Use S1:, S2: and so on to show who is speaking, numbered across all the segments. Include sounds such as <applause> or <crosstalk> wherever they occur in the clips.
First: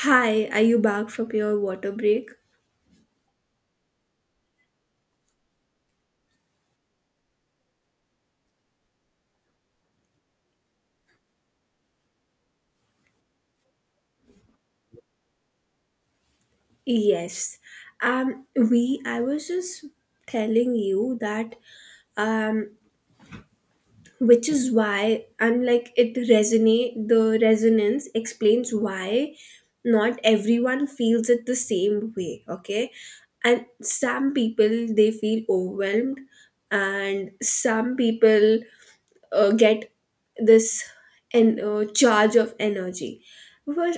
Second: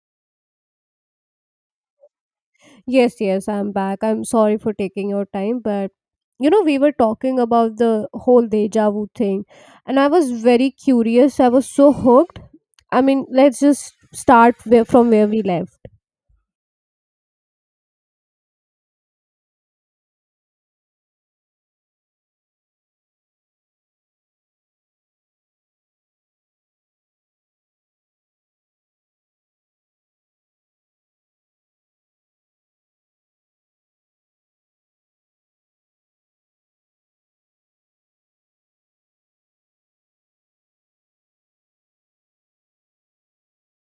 S1: Hi, are you back from your water break?
S2: Yes, yes, I'm back. I'm sorry for taking your time, but you know, we were talking about the whole deja vu thing, and I was very curious. I was so hooked. I mean, let's just start from where we left.
S1: Yes. We I was just telling you that um which is why I'm like it resonate the resonance explains why not everyone feels it the same way, okay? And some people they feel overwhelmed, and some people get this charge of energy, which,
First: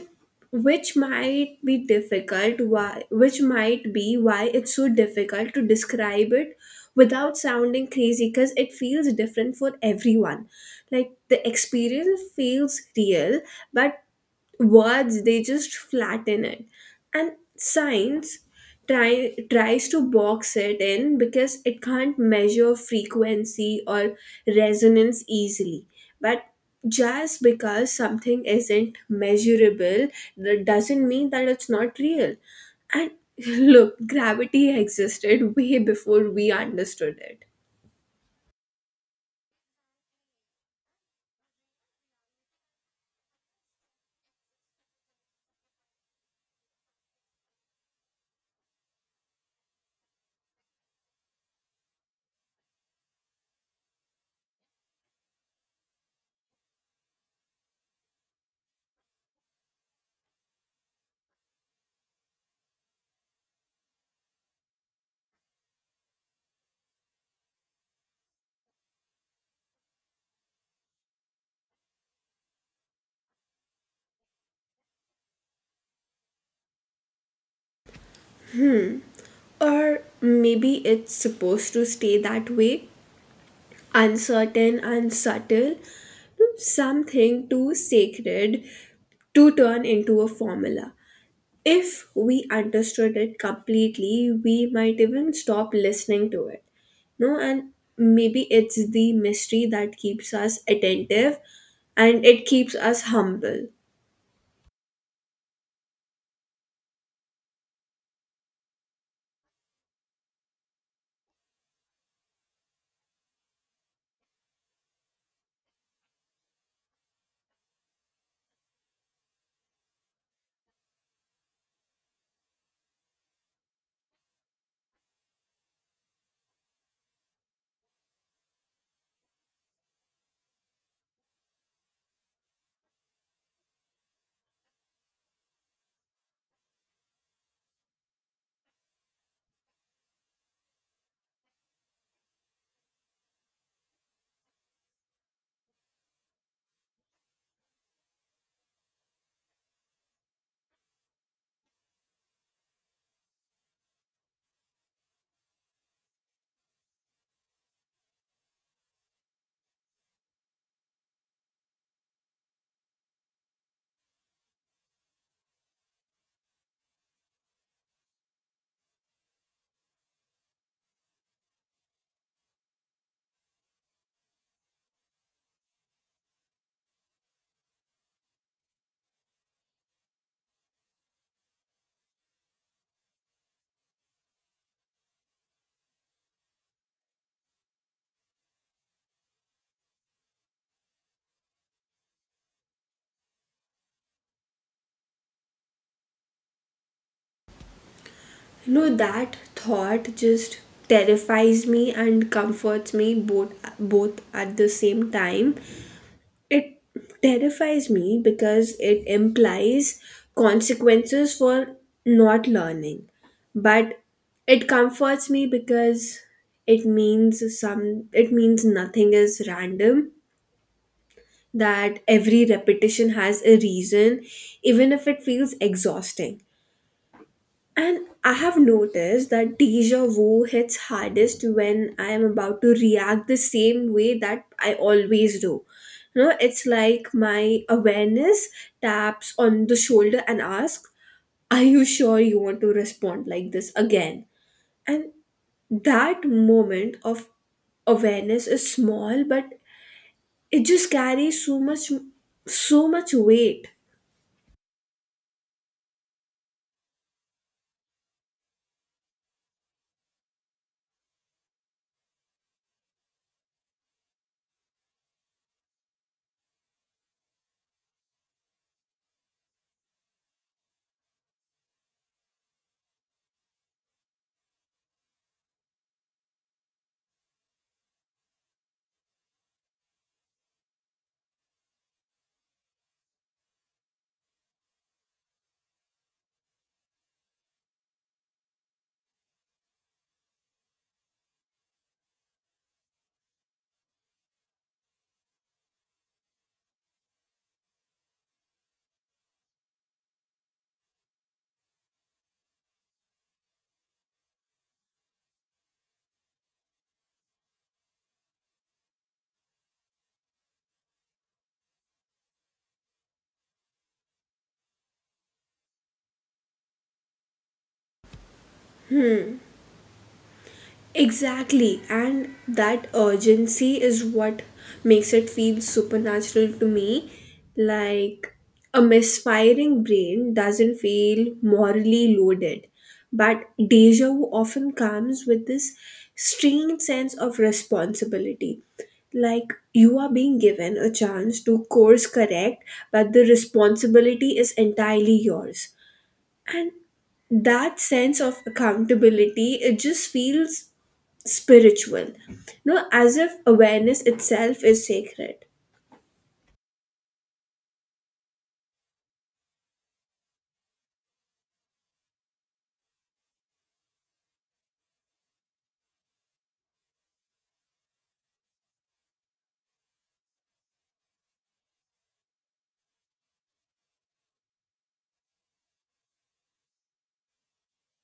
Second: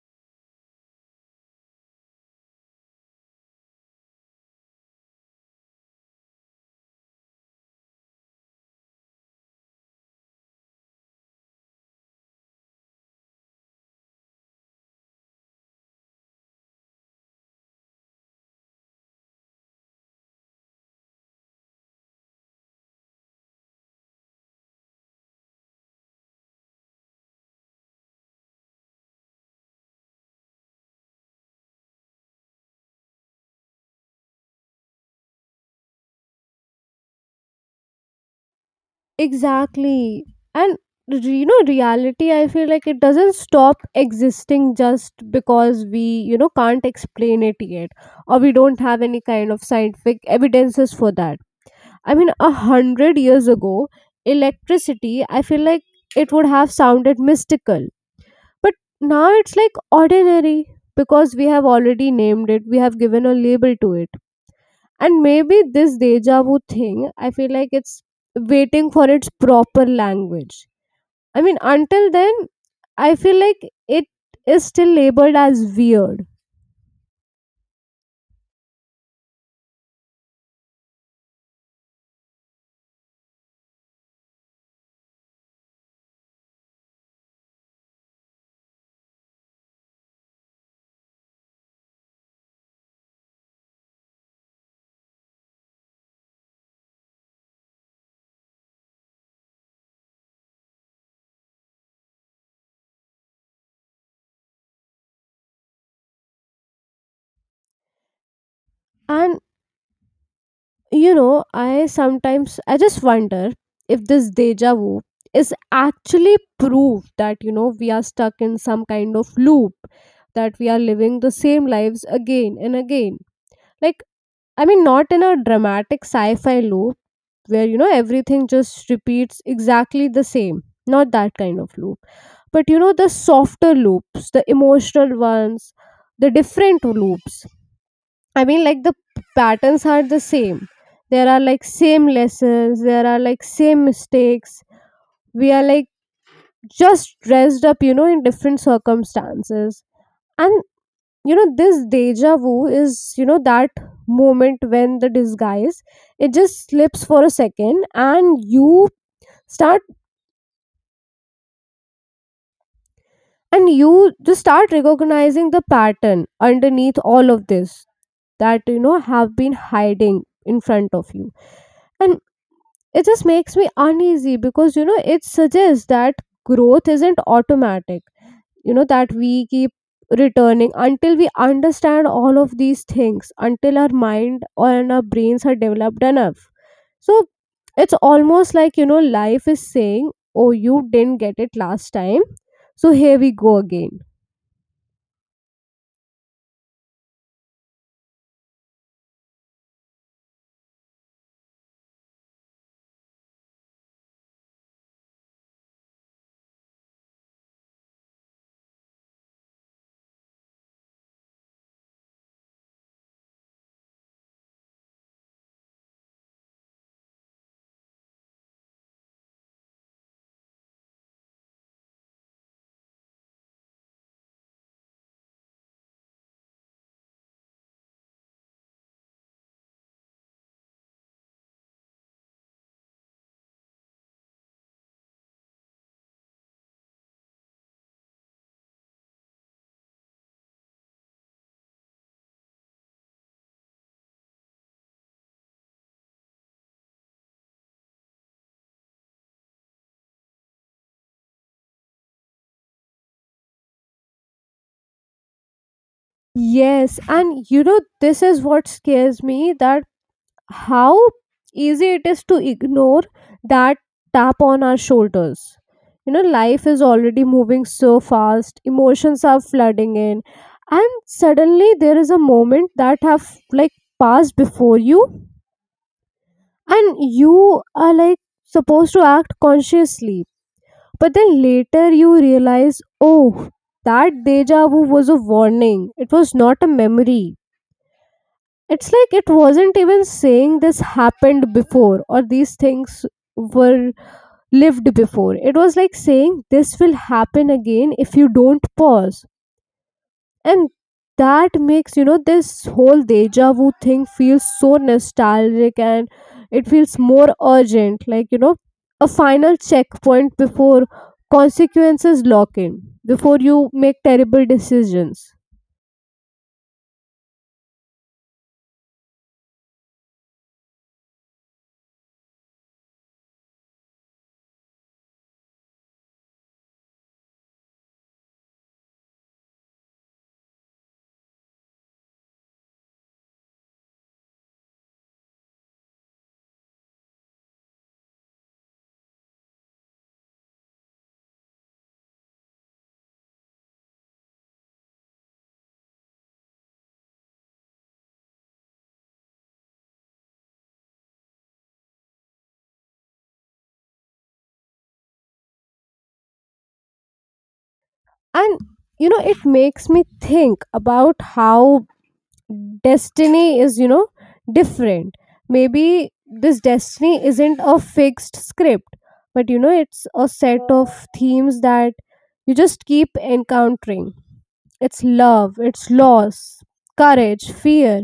S1: which might be difficult why which might be why it's so difficult to describe it without sounding crazy, because it feels different for everyone. Like the experience feels real, but words they just flatten it. And science tries to box it in because it can't measure frequency or resonance easily. But just because something isn't measurable, that doesn't mean that it's not real. And <laughs> look, gravity existed way before we understood it.
S2: Exactly. And you know, reality, I feel like it doesn't stop existing just because we, you know, can't explain it yet or we don't have any kind of scientific evidences for that. I mean, 100 years ago, electricity, I feel like it would have sounded mystical. But now it's like ordinary because we have already named it, we have given a label to it. And maybe this deja vu thing, I feel like it's waiting for its proper language. I mean, until then, I feel like it is still labeled as weird.
S1: Or maybe it's supposed to stay that way, uncertain and subtle, something too sacred to turn into a formula. If we understood it completely, we might even stop listening to it. No, and maybe it's the mystery that keeps us attentive and it keeps us humble.
S2: And you know, I sometimes I just wonder if this deja vu is actually proof that you know we are stuck in some kind of loop, that we are living the same lives again and again. Like I mean, not in a dramatic sci-fi loop, where you know everything just repeats exactly the same, not that kind of loop, but you know the softer loops, the emotional ones, the different loops. I mean like the patterns are the same, there are like same lessons, there are like same mistakes, we are like just dressed up you know in different circumstances. And you know this deja vu is you know that moment when the disguise it just slips for a second and you start, and you just start recognizing the pattern underneath all of this that you know have been hiding in front of you. And it just makes me uneasy because you know it suggests that growth isn't automatic, you know that we keep returning until we understand all of these things, until our mind and our brains are developed enough. So it's almost like you know life is saying, oh, you didn't get it last time, so here we go again.
S1: No, that thought just terrifies me and comforts me both at the same time. It terrifies me because it implies consequences for not learning. But it comforts me because it means nothing is random, that every repetition has a reason, even if it feels exhausting. And I have noticed that deja vu hits hardest when I am about to react the same way that I always do. You know, it's like my awareness taps on the shoulder and asks, are you sure you want to respond like this again? And that moment of awareness is small, but it just carries so much weight.
S2: Yes, and you know, this is what scares me, that how easy it is to ignore that tap on our shoulders. You know, life is already moving so fast, emotions are flooding in, and suddenly there is a moment that have like passed before you, and you are like supposed to act consciously. But then later you realize, oh, that deja vu was a warning, it was not a memory. It's like it wasn't even saying this happened before, or these things were lived before. It was like saying this will happen again if you don't pause. And that makes you know this whole deja vu thing feels so nostalgic, and it feels more urgent, like you know a final checkpoint before consequences lock in, before you make terrible decisions.
S1: Exactly, and that urgency is what makes it feel supernatural to me. Like a misfiring brain doesn't feel morally loaded, but deja vu often comes with this strange sense of responsibility. Like you are being given a chance to course correct, but the responsibility is entirely yours. And that sense of accountability it just feels spiritual. No, as if awareness itself is sacred.
S2: And you know it makes me think about how destiny is you know different. Maybe this destiny isn't a fixed script, but you know it's a set of themes that you just keep encountering. It's love, it's loss, courage, fear.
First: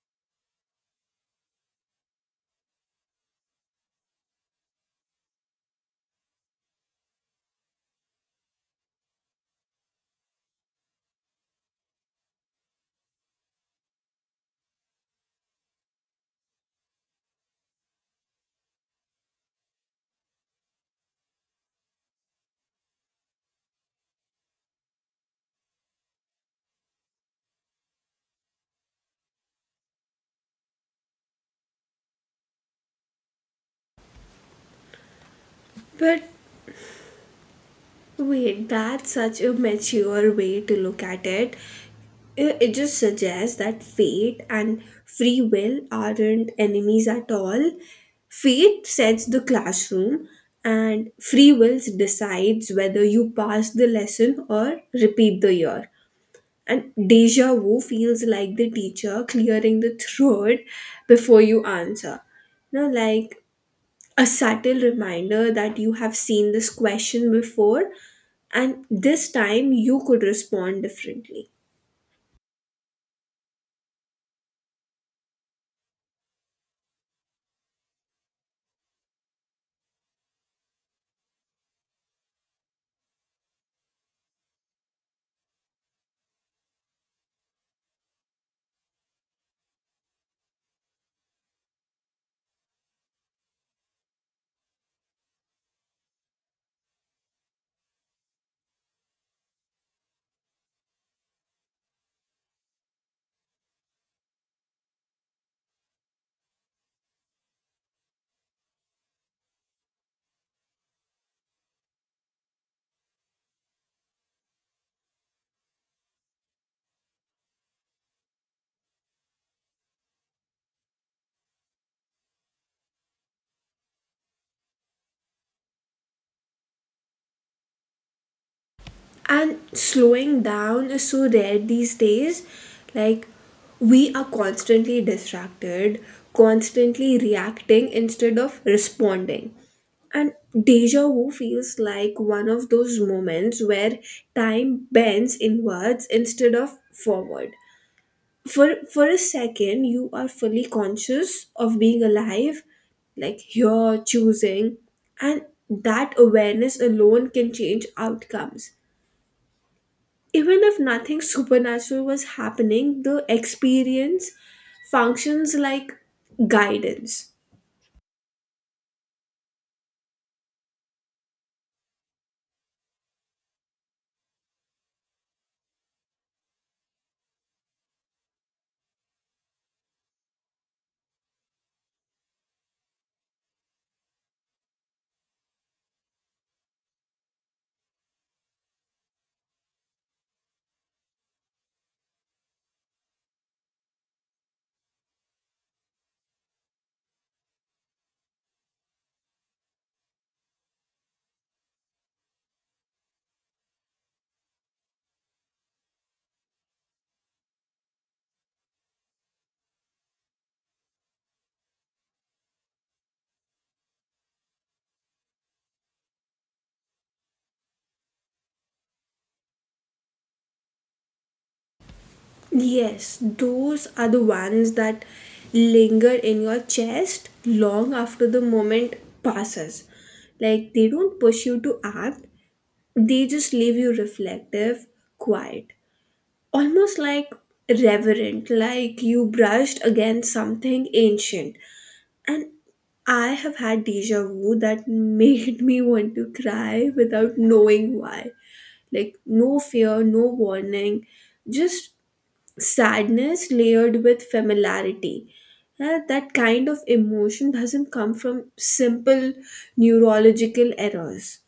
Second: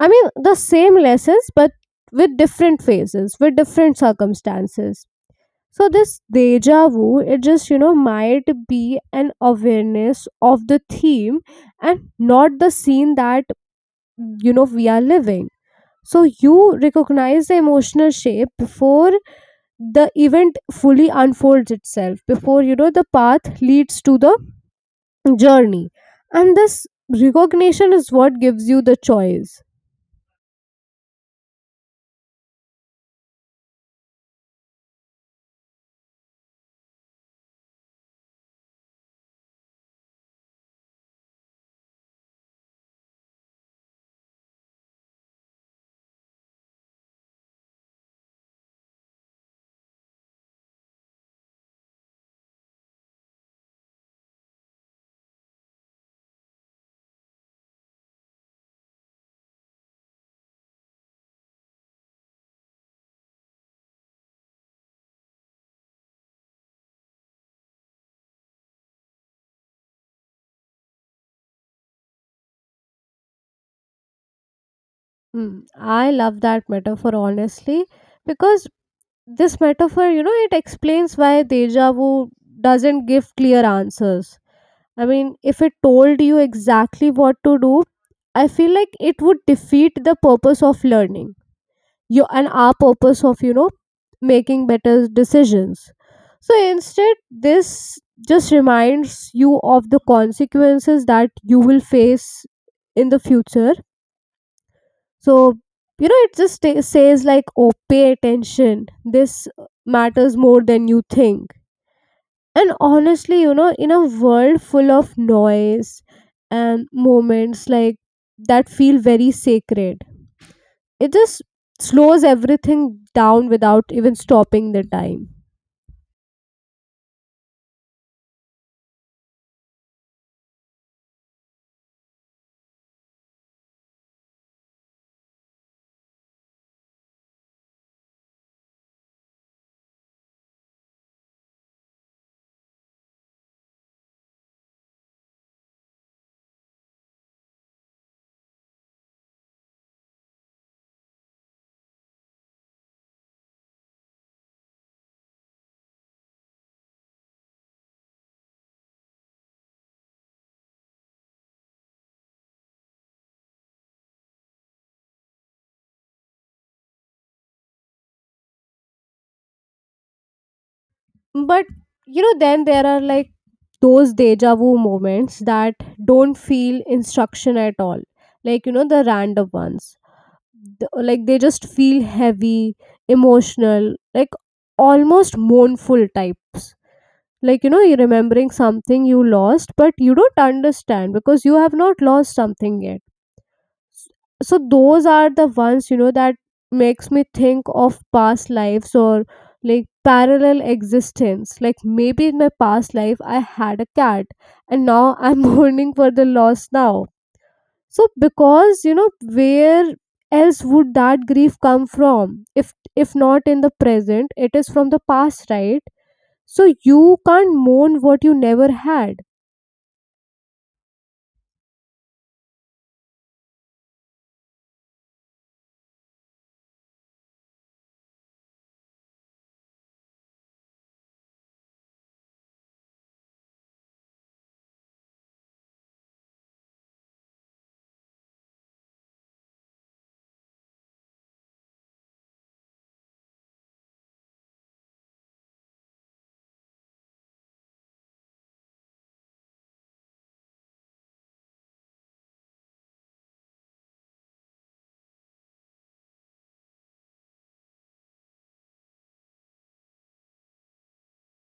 S2: I mean the same lessons but with different phases, with different circumstances. So this deja vu, it just you know might be an awareness of the theme and not the scene that you know we are living. So you recognize the emotional shape before the event fully unfolds itself, before you know the path leads to the journey, and this recognition is what gives you the choice.
S1: But wait, that's such a mature way to look at it. It just suggests that fate and free will aren't enemies at all. Fate sets the classroom, and free will decides whether you pass the lesson or repeat the year. And deja vu feels like the teacher clearing the throat <laughs> before you answer. No, like a subtle reminder that you have seen this question before, and this time you could respond differently.
S2: Mm, I love that metaphor honestly, because this metaphor, you know, it explains why deja vu doesn't give clear answers. I mean, if it told you exactly what to do, I feel like it would defeat the purpose of learning. You and our purpose of, you know, making better decisions. So instead, this just reminds you of the consequences that you will face in the future. So, you know, it just says like, oh, pay attention. This matters more than you think. And honestly, you know, in a world full of noise and moments like that feel very sacred, it just slows everything down without even stopping the time.
S1: And slowing down is so rare these days. Like, we are constantly distracted, constantly reacting instead of responding. And deja vu feels like one of those moments where time bends inwards instead of forward. for for a second you are fully conscious of being alive, like you're choosing, and that awareness alone can change outcomes. Even if nothing supernatural was happening, the experience functions like guidance.
S2: But you know, then there are like those deja vu moments that don't feel instruction at all. Like, you know, the random ones. Like, they just feel heavy, emotional, like almost mournful types. Like, you know, you're remembering something you lost, but you don't understand because you have not lost something yet. S- so those are the ones you know that makes me think of past lives, or like parallel existence, like maybe in my past life I had a cat and now I'm <laughs> mourning for the loss now. So because you know where else would that grief come from if if not in the present it is from the past, right? So you can't mourn what you never had.
S1: Yes, those are the ones that linger in your chest long after the moment passes. Like they don't push you to act, they just leave you reflective, quiet, almost like reverent, like you brushed against something ancient. And I have had deja vu that <laughs> made me want to cry without knowing why. Like, no fear, no warning, just sadness layered with familiarity. That kind of emotion doesn't come from simple neurological errors.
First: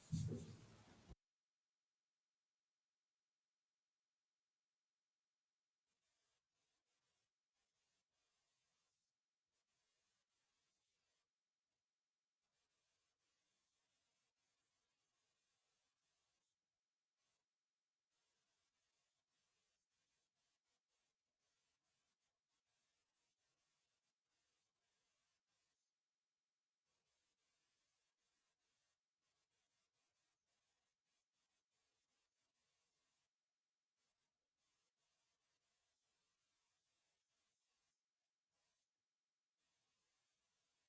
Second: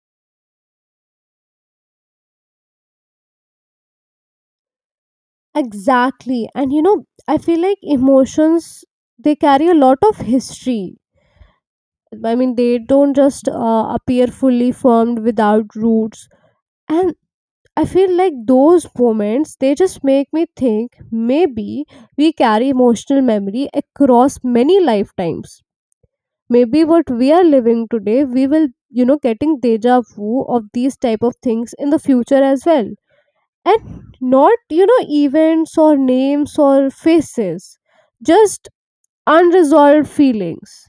S2: Exactly. And you know, I feel like emotions, they carry a lot of history. I mean, they don't just appear fully formed without roots. And I feel like those moments, they just make me think maybe we carry emotional memory across many lifetimes. Maybe what we are living today, we will, you know, getting deja vu of these type of things in the future as well, and not you know events or names or faces, just unresolved feelings.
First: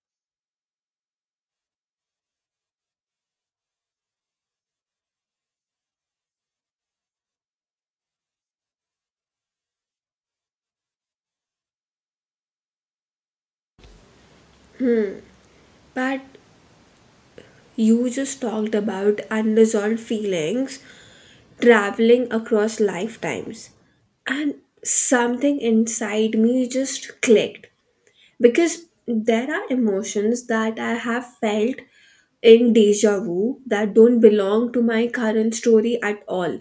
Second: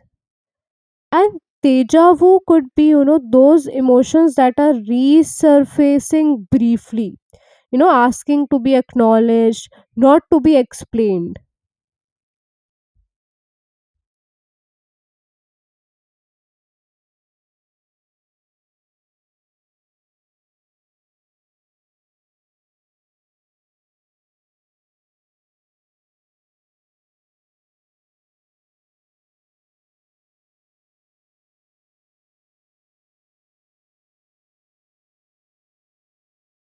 S2: And deja vu could be you know those emotions that are resurfacing briefly, you know asking to be acknowledged, not to be explained.
S1: But you just talked about unresolved feelings traveling across lifetimes. And something inside me just clicked, because there are emotions that I have felt in deja vu that don't belong to my current story at all.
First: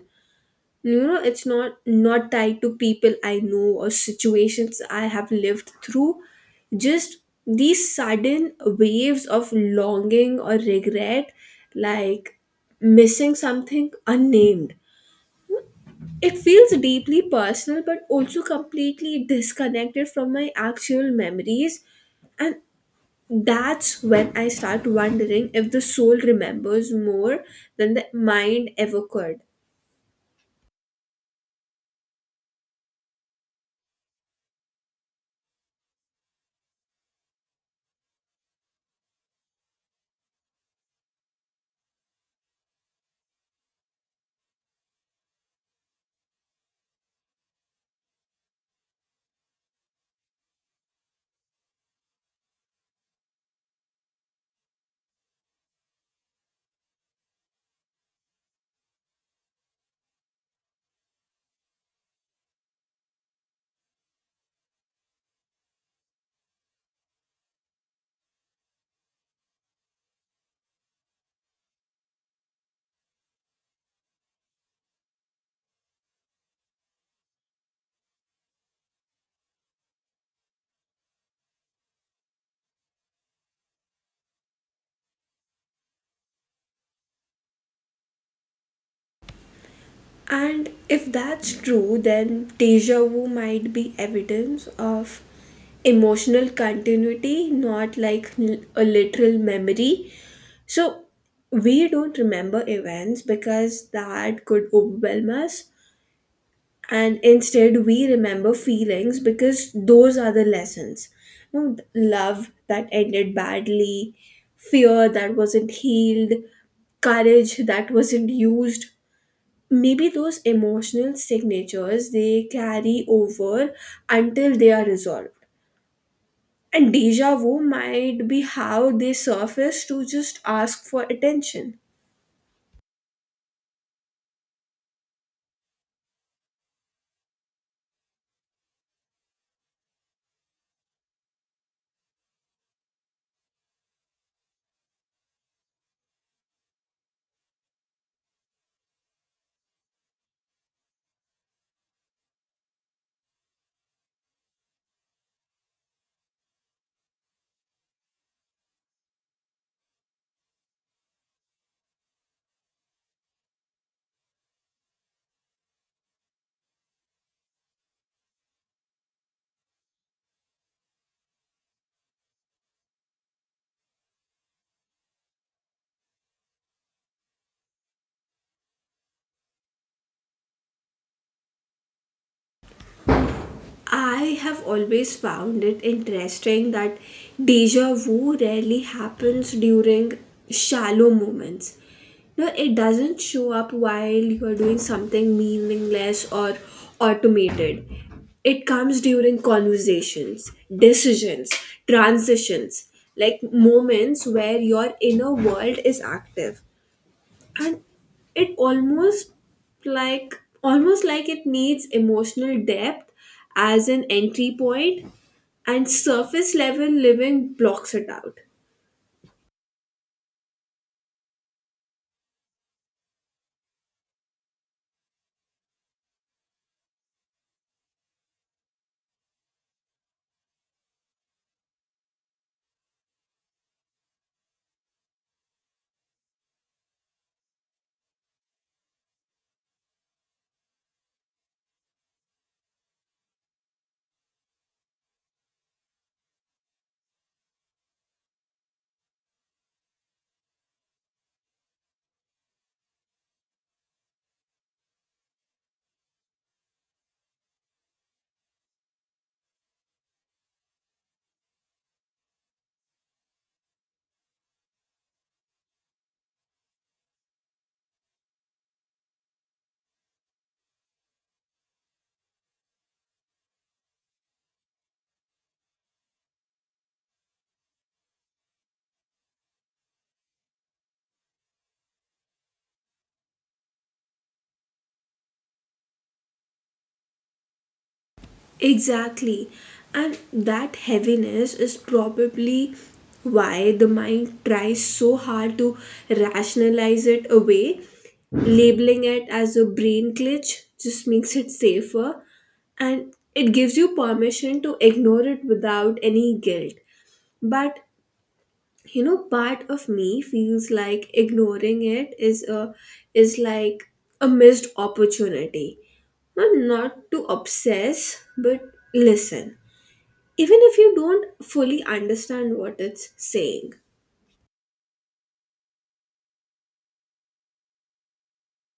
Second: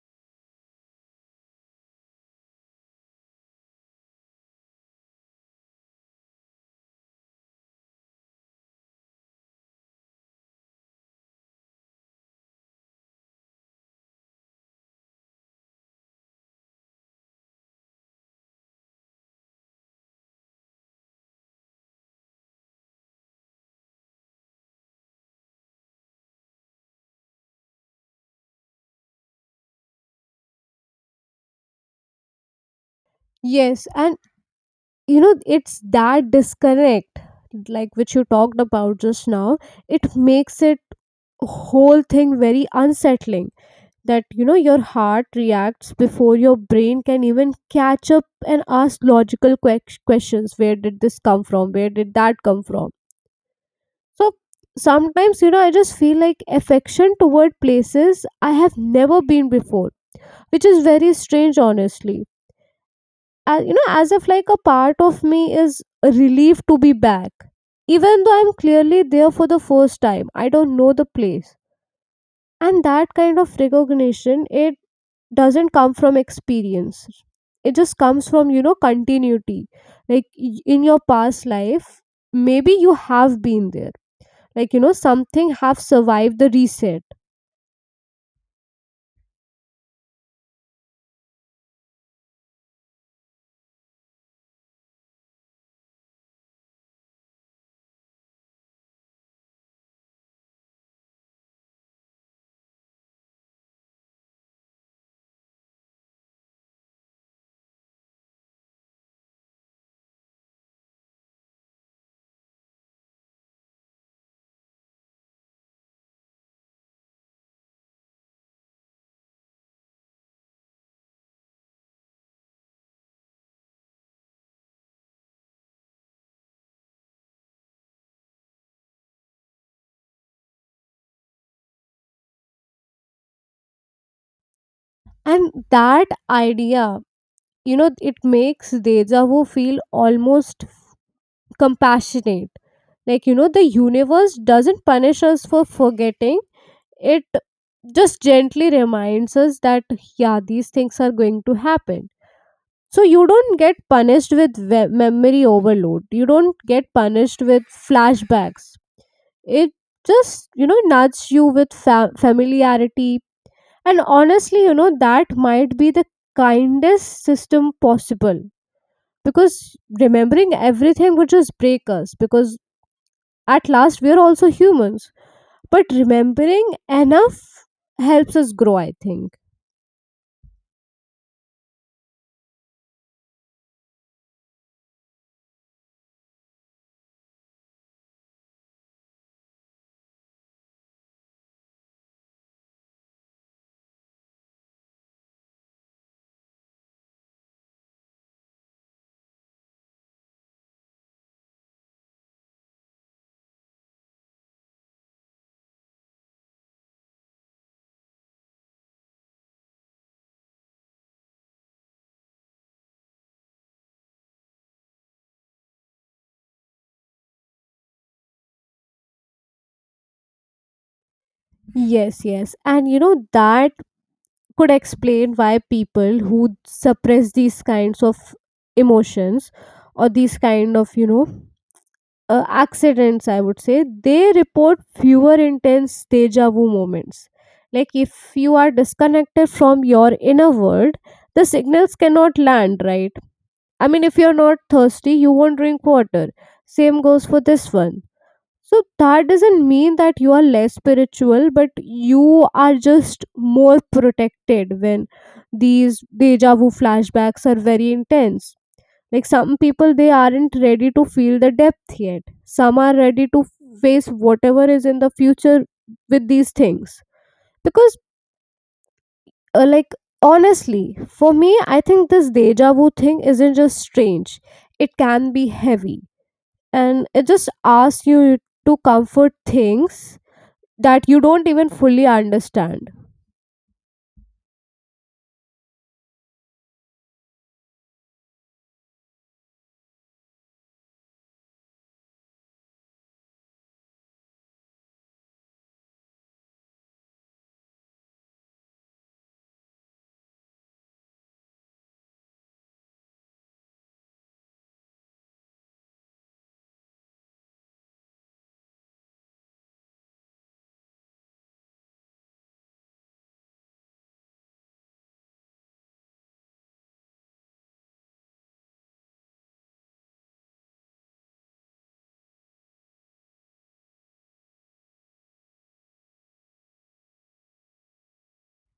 S1: You know, it's not tied to people I know or situations I have lived through, just these sudden waves of longing or regret, like missing something unnamed. It feels deeply personal but also completely disconnected from my actual memories. And that's when I start wondering if the soul remembers more than the mind ever could.
S2: Yes, and you know it's that disconnect, like which you talked about just now, it makes it whole thing very unsettling, that you know your heart reacts before your brain can even catch up and ask logical questions. Where did this come from, where did that come from? So sometimes you know I just feel like affection toward places I have never been before, which is very strange honestly. You know, as if like a part of me is relieved to be back, even though I'm clearly there for the first time, I don't know the place. And that kind of recognition, it doesn't come from experience, it just comes from you know continuity. Like in your past life maybe you have been there, like you know something have survived the reset.
S1: And if that's true, then deja vu might be evidence of emotional continuity, not like a literal memory. So we don't remember events because that could overwhelm us. And instead, we remember feelings because those are the lessons. You know, love that ended badly, fear that wasn't healed, courage that wasn't used, maybe those emotional signatures they carry over until they are resolved. And deja vu might be how they surface to just ask for attention.
S2: And that idea you know it makes deja vu feel almost compassionate, like you know the universe doesn't punish us for forgetting, it just gently reminds us that yeah these things are going to happen. So you don't get punished with memory overload, you don't get punished with flashbacks. It just you know nudges you with familiarity. And honestly you know that might be the kindest system possible, because remembering everything would just break us, because at last we are also humans. But remembering enough helps us grow I think.
S1: I have always found it interesting that deja vu rarely happens during shallow moments. No, it doesn't show up while you're doing something meaningless or automated. It comes during conversations, decisions, transitions, like moments where your inner world is active. And it like almost like it needs emotional depth as an entry point, and surface level living blocks it out.
S2: Yes, yes, and you know that could explain why people who suppress these kinds of emotions, or these kind of you know accidents I would say, they report fewer intense deja vu moments. Like if you are disconnected from your inner world, the signals cannot land right. I mean if you're not thirsty you won't drink water, same goes for this one. So that doesn't mean that you are less spiritual, but you are just more protected when these deja vu flashbacks are very intense. Like some people, they aren't ready to feel the depth yet. Some are ready to face whatever is in the future with these things. Because, like, honestly, for me, I think this deja vu thing isn't just strange, it can be heavy. And it just asks you to comfort things that you don't even fully understand.
S1: Exactly, and that heaviness is probably why the mind tries so hard to rationalize it away. Labeling it as a brain glitch just makes it safer, and it gives you permission to ignore it without any guilt. But you know, part of me feels like ignoring it is like a missed opportunity. Not not to obsess, but listen, even if you don't fully understand what it's saying.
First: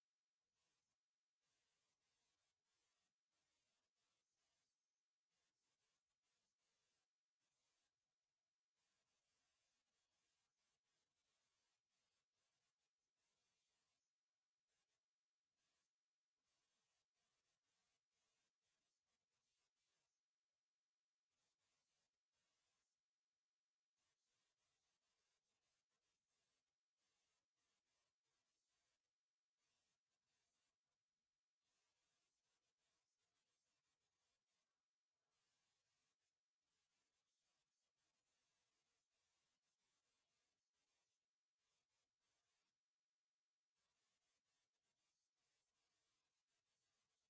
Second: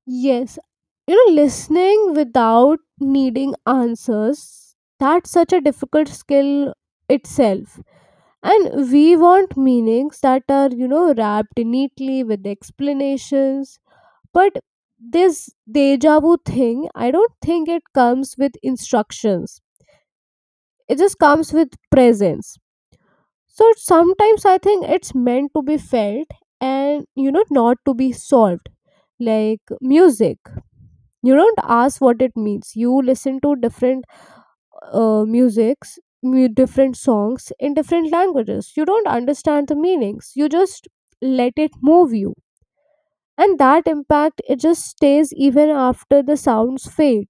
S2: Yes, you know, listening without needing answers, that's such a difficult skill itself. And we want meanings that are you know wrapped neatly with explanations, but this deja vu thing I don't think it comes with instructions, it just comes with presence. So sometimes I think it's meant to be felt, and you know not to be solved. Like music, you don't ask what it means, you listen to different musics different songs in different languages, you don't understand the meanings, you just let it move you. And that impact it just stays even after the sounds fade.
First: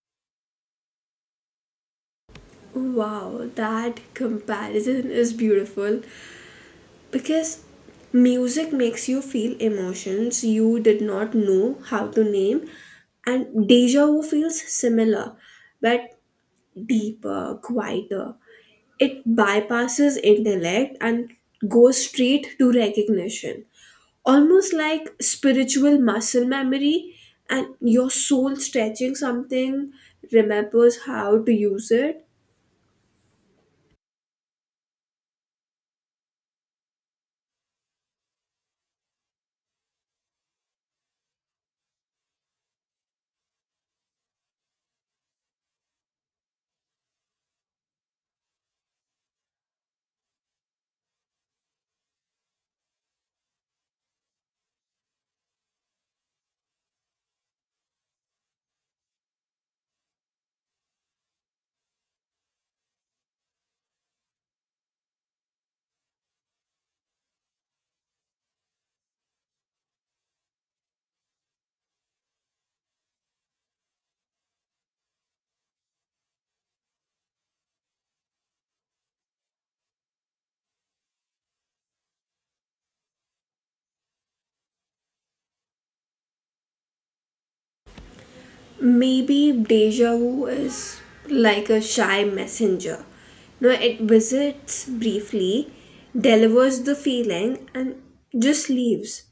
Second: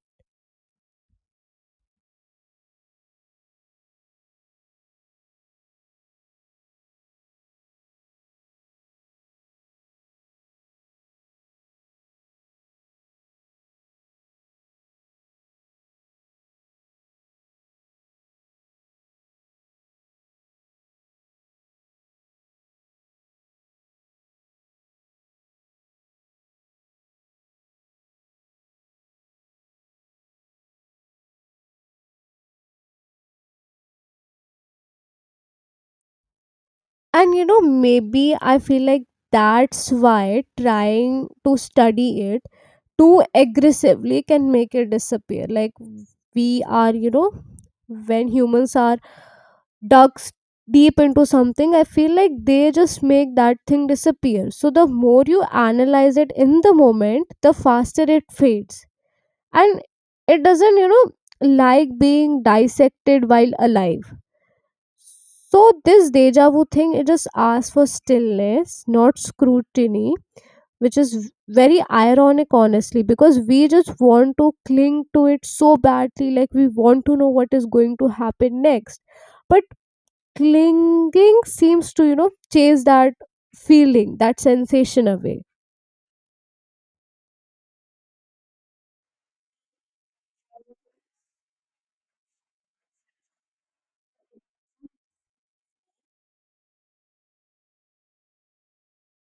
S1: Wow, that comparison is beautiful, because music makes you feel emotions you did not know how to name. And deja vu feels similar, but deeper, quieter. It bypasses intellect and goes straight to recognition, almost like spiritual muscle memory, and your soul stretching something remembers how to use it.
S2: And you know maybe I feel like that's why trying to study it too aggressively can make it disappear. Like we are you know, when humans are ducks deep into something, I feel like they just make that thing disappear. So the more you analyze it in the moment, the faster it fades. And it doesn't you know, like being dissected while alive. So this deja vu thing it just asks for stillness, not scrutiny. Which is very ironic honestly, because we just want to cling to it so badly, like we want to know what is going to happen next. But clinging seems to you know chase that feeling, that sensation away.
S1: Maybe deja vu is like a shy messenger. No, it visits briefly, delivers the feeling, and just leaves.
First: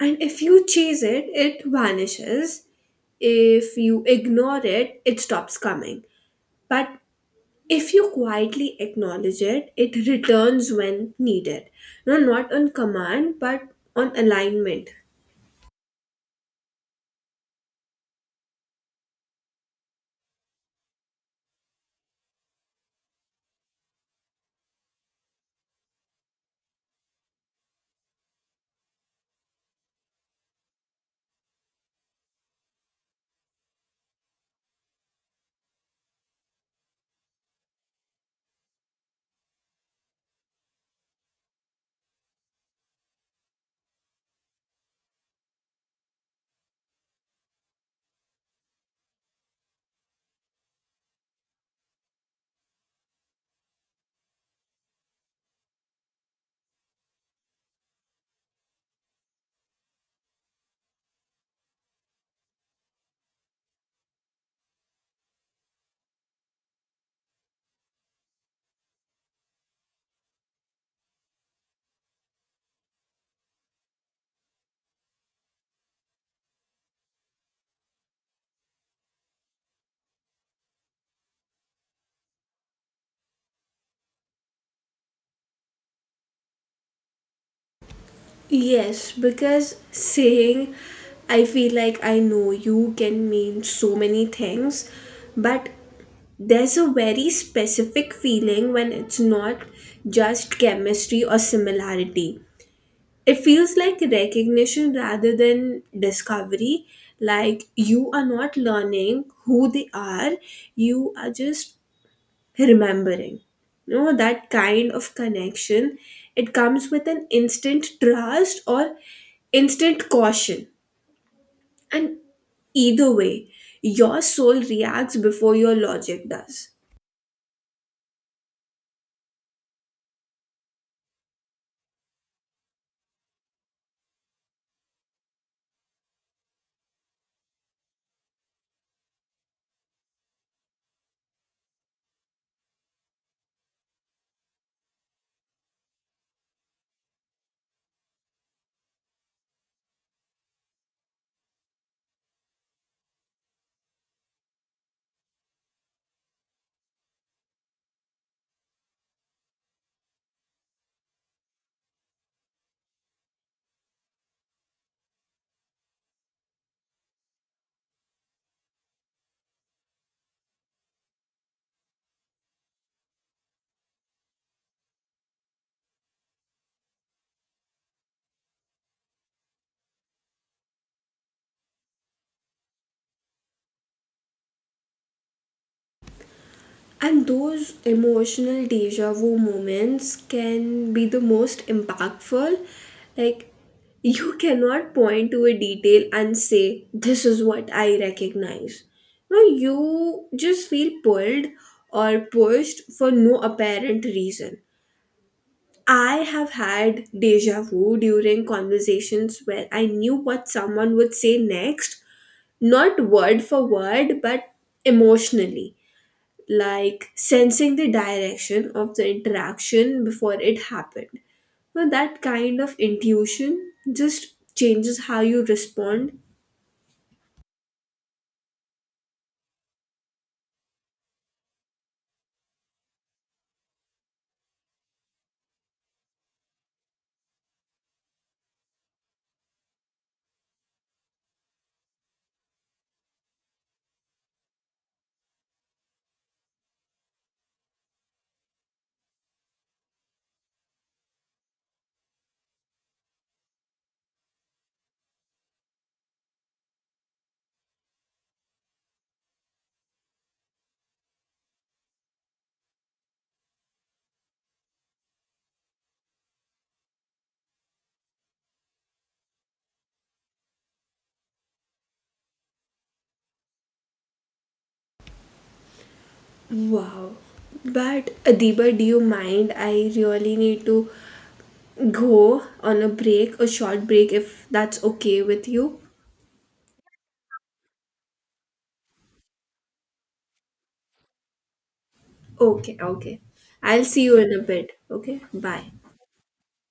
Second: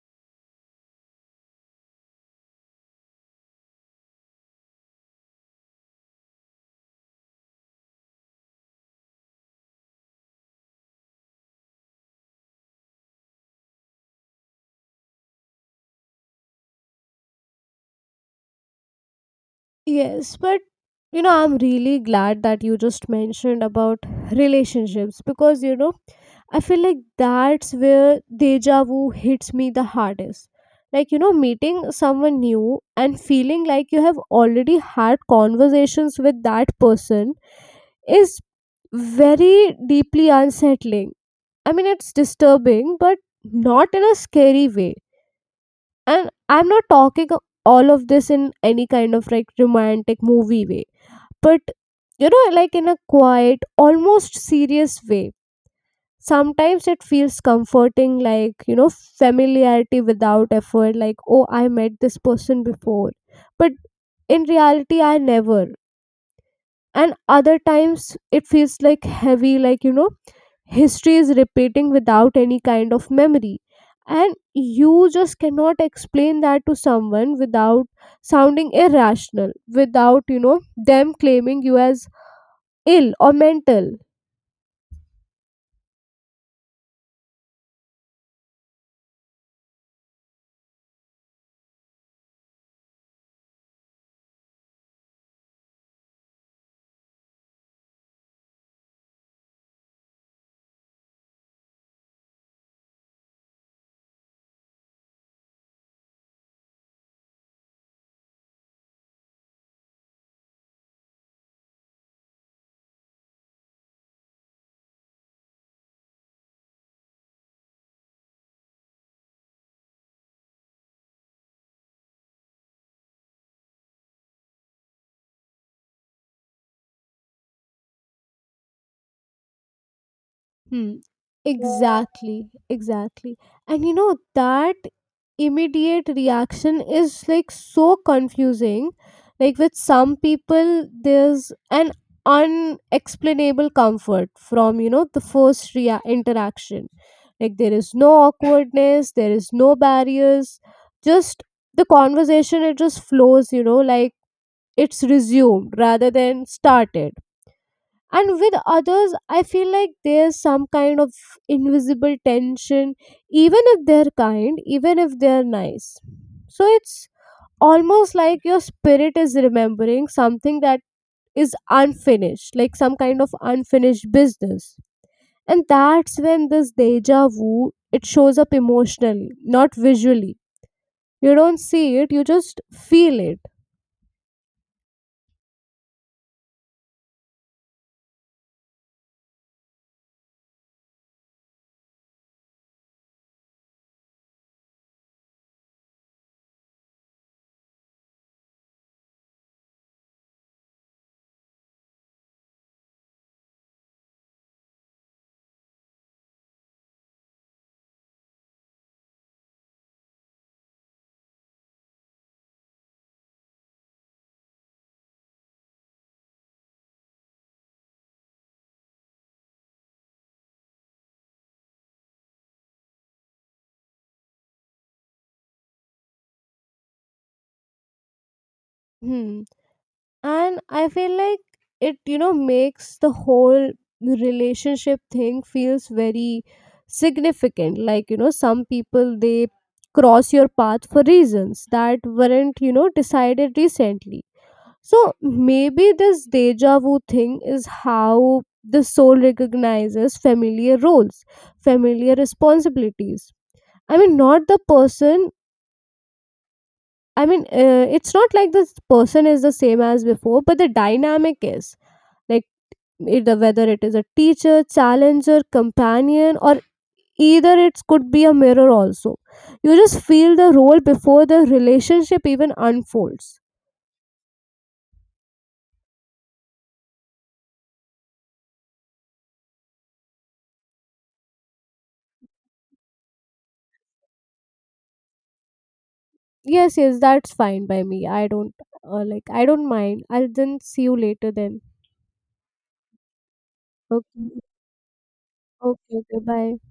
S1: And if you chase it, it vanishes. If you ignore it, it stops coming. But if you quietly acknowledge it, it returns when needed. No, not on command, but on alignment.
S2: Yes, but you know I'm really glad that you just mentioned about relationships, because you know I feel like that's where deja vu hits me the hardest. Like you know meeting someone new and feeling like you have already had conversations with that person is very deeply unsettling. I mean it's disturbing but not in a scary way. And I'm not talking all of this in any kind of like romantic movie way, but you know like in a quiet almost serious way. Sometimes it feels comforting like you know familiarity without effort, like oh I met this person before, but in reality I never. And other times it feels like heavy, like you know history is repeating without any kind of memory. And you just cannot explain that to someone without sounding irrational, without you know them claiming you as ill or mental.
S1: Yes, because saying I feel like I know you can mean so many things, but there's a very specific feeling when it's not just chemistry or similarity. It feels like recognition rather than discovery. Like you are not learning who they are, you are just remembering. You know, that kind of connection, it comes with an instant trust or instant caution. And either way, your soul reacts before your logic does.
S2: Hmm. Exactly. Exactly. And you know, that immediate reaction is like so confusing. Like with some people, there's an unexplainable comfort from, you know, the first interaction. Like there is no awkwardness, there is no barriers, just the conversation, it just flows, you know, like it's resumed rather than started. And with others I feel like there's some kind of invisible tension, even if they're kind, even if they're nice. So it's almost like your spirit is remembering something that is unfinished, like some kind of unfinished business. And that's when this deja vu it shows up emotionally, not visually. You don't see it, you just feel it.
S1: And those emotional deja vu moments can be the most impactful. Like, you cannot point to a detail and say, this is what I recognize. No, you just feel pulled or pushed for no apparent reason. I have had deja vu during conversations where I knew what someone would say next, not word for word, but emotionally, like sensing the direction of the interaction before it happened. Now, that kind of intuition just changes how you respond.
S2: Hmm. And I feel like it you know makes the whole relationship thing feels very significant, like you know some people they cross your path for reasons that weren't you know decided recently. So maybe this deja vu thing is how the soul recognizes familiar roles, familiar responsibilities. I mean not the person. I mean, it's not like this person is the same as before, but the dynamic is like it, whether it is a teacher, challenger, companion, or either it could be a mirror also. You just feel the role before the relationship even unfolds.
S1: Wow. But Adiba, do you mind? I really need to go on a break, a short break, If that's okay with you.
S2: Yes, yes, that's fine by me. I don't like. I don't mind. I'll then see you later. Then
S1: Okay, okay. I'll see you in
S2: okay,
S1: a bit. Okay, bye.
S2: okay, okay. Bye.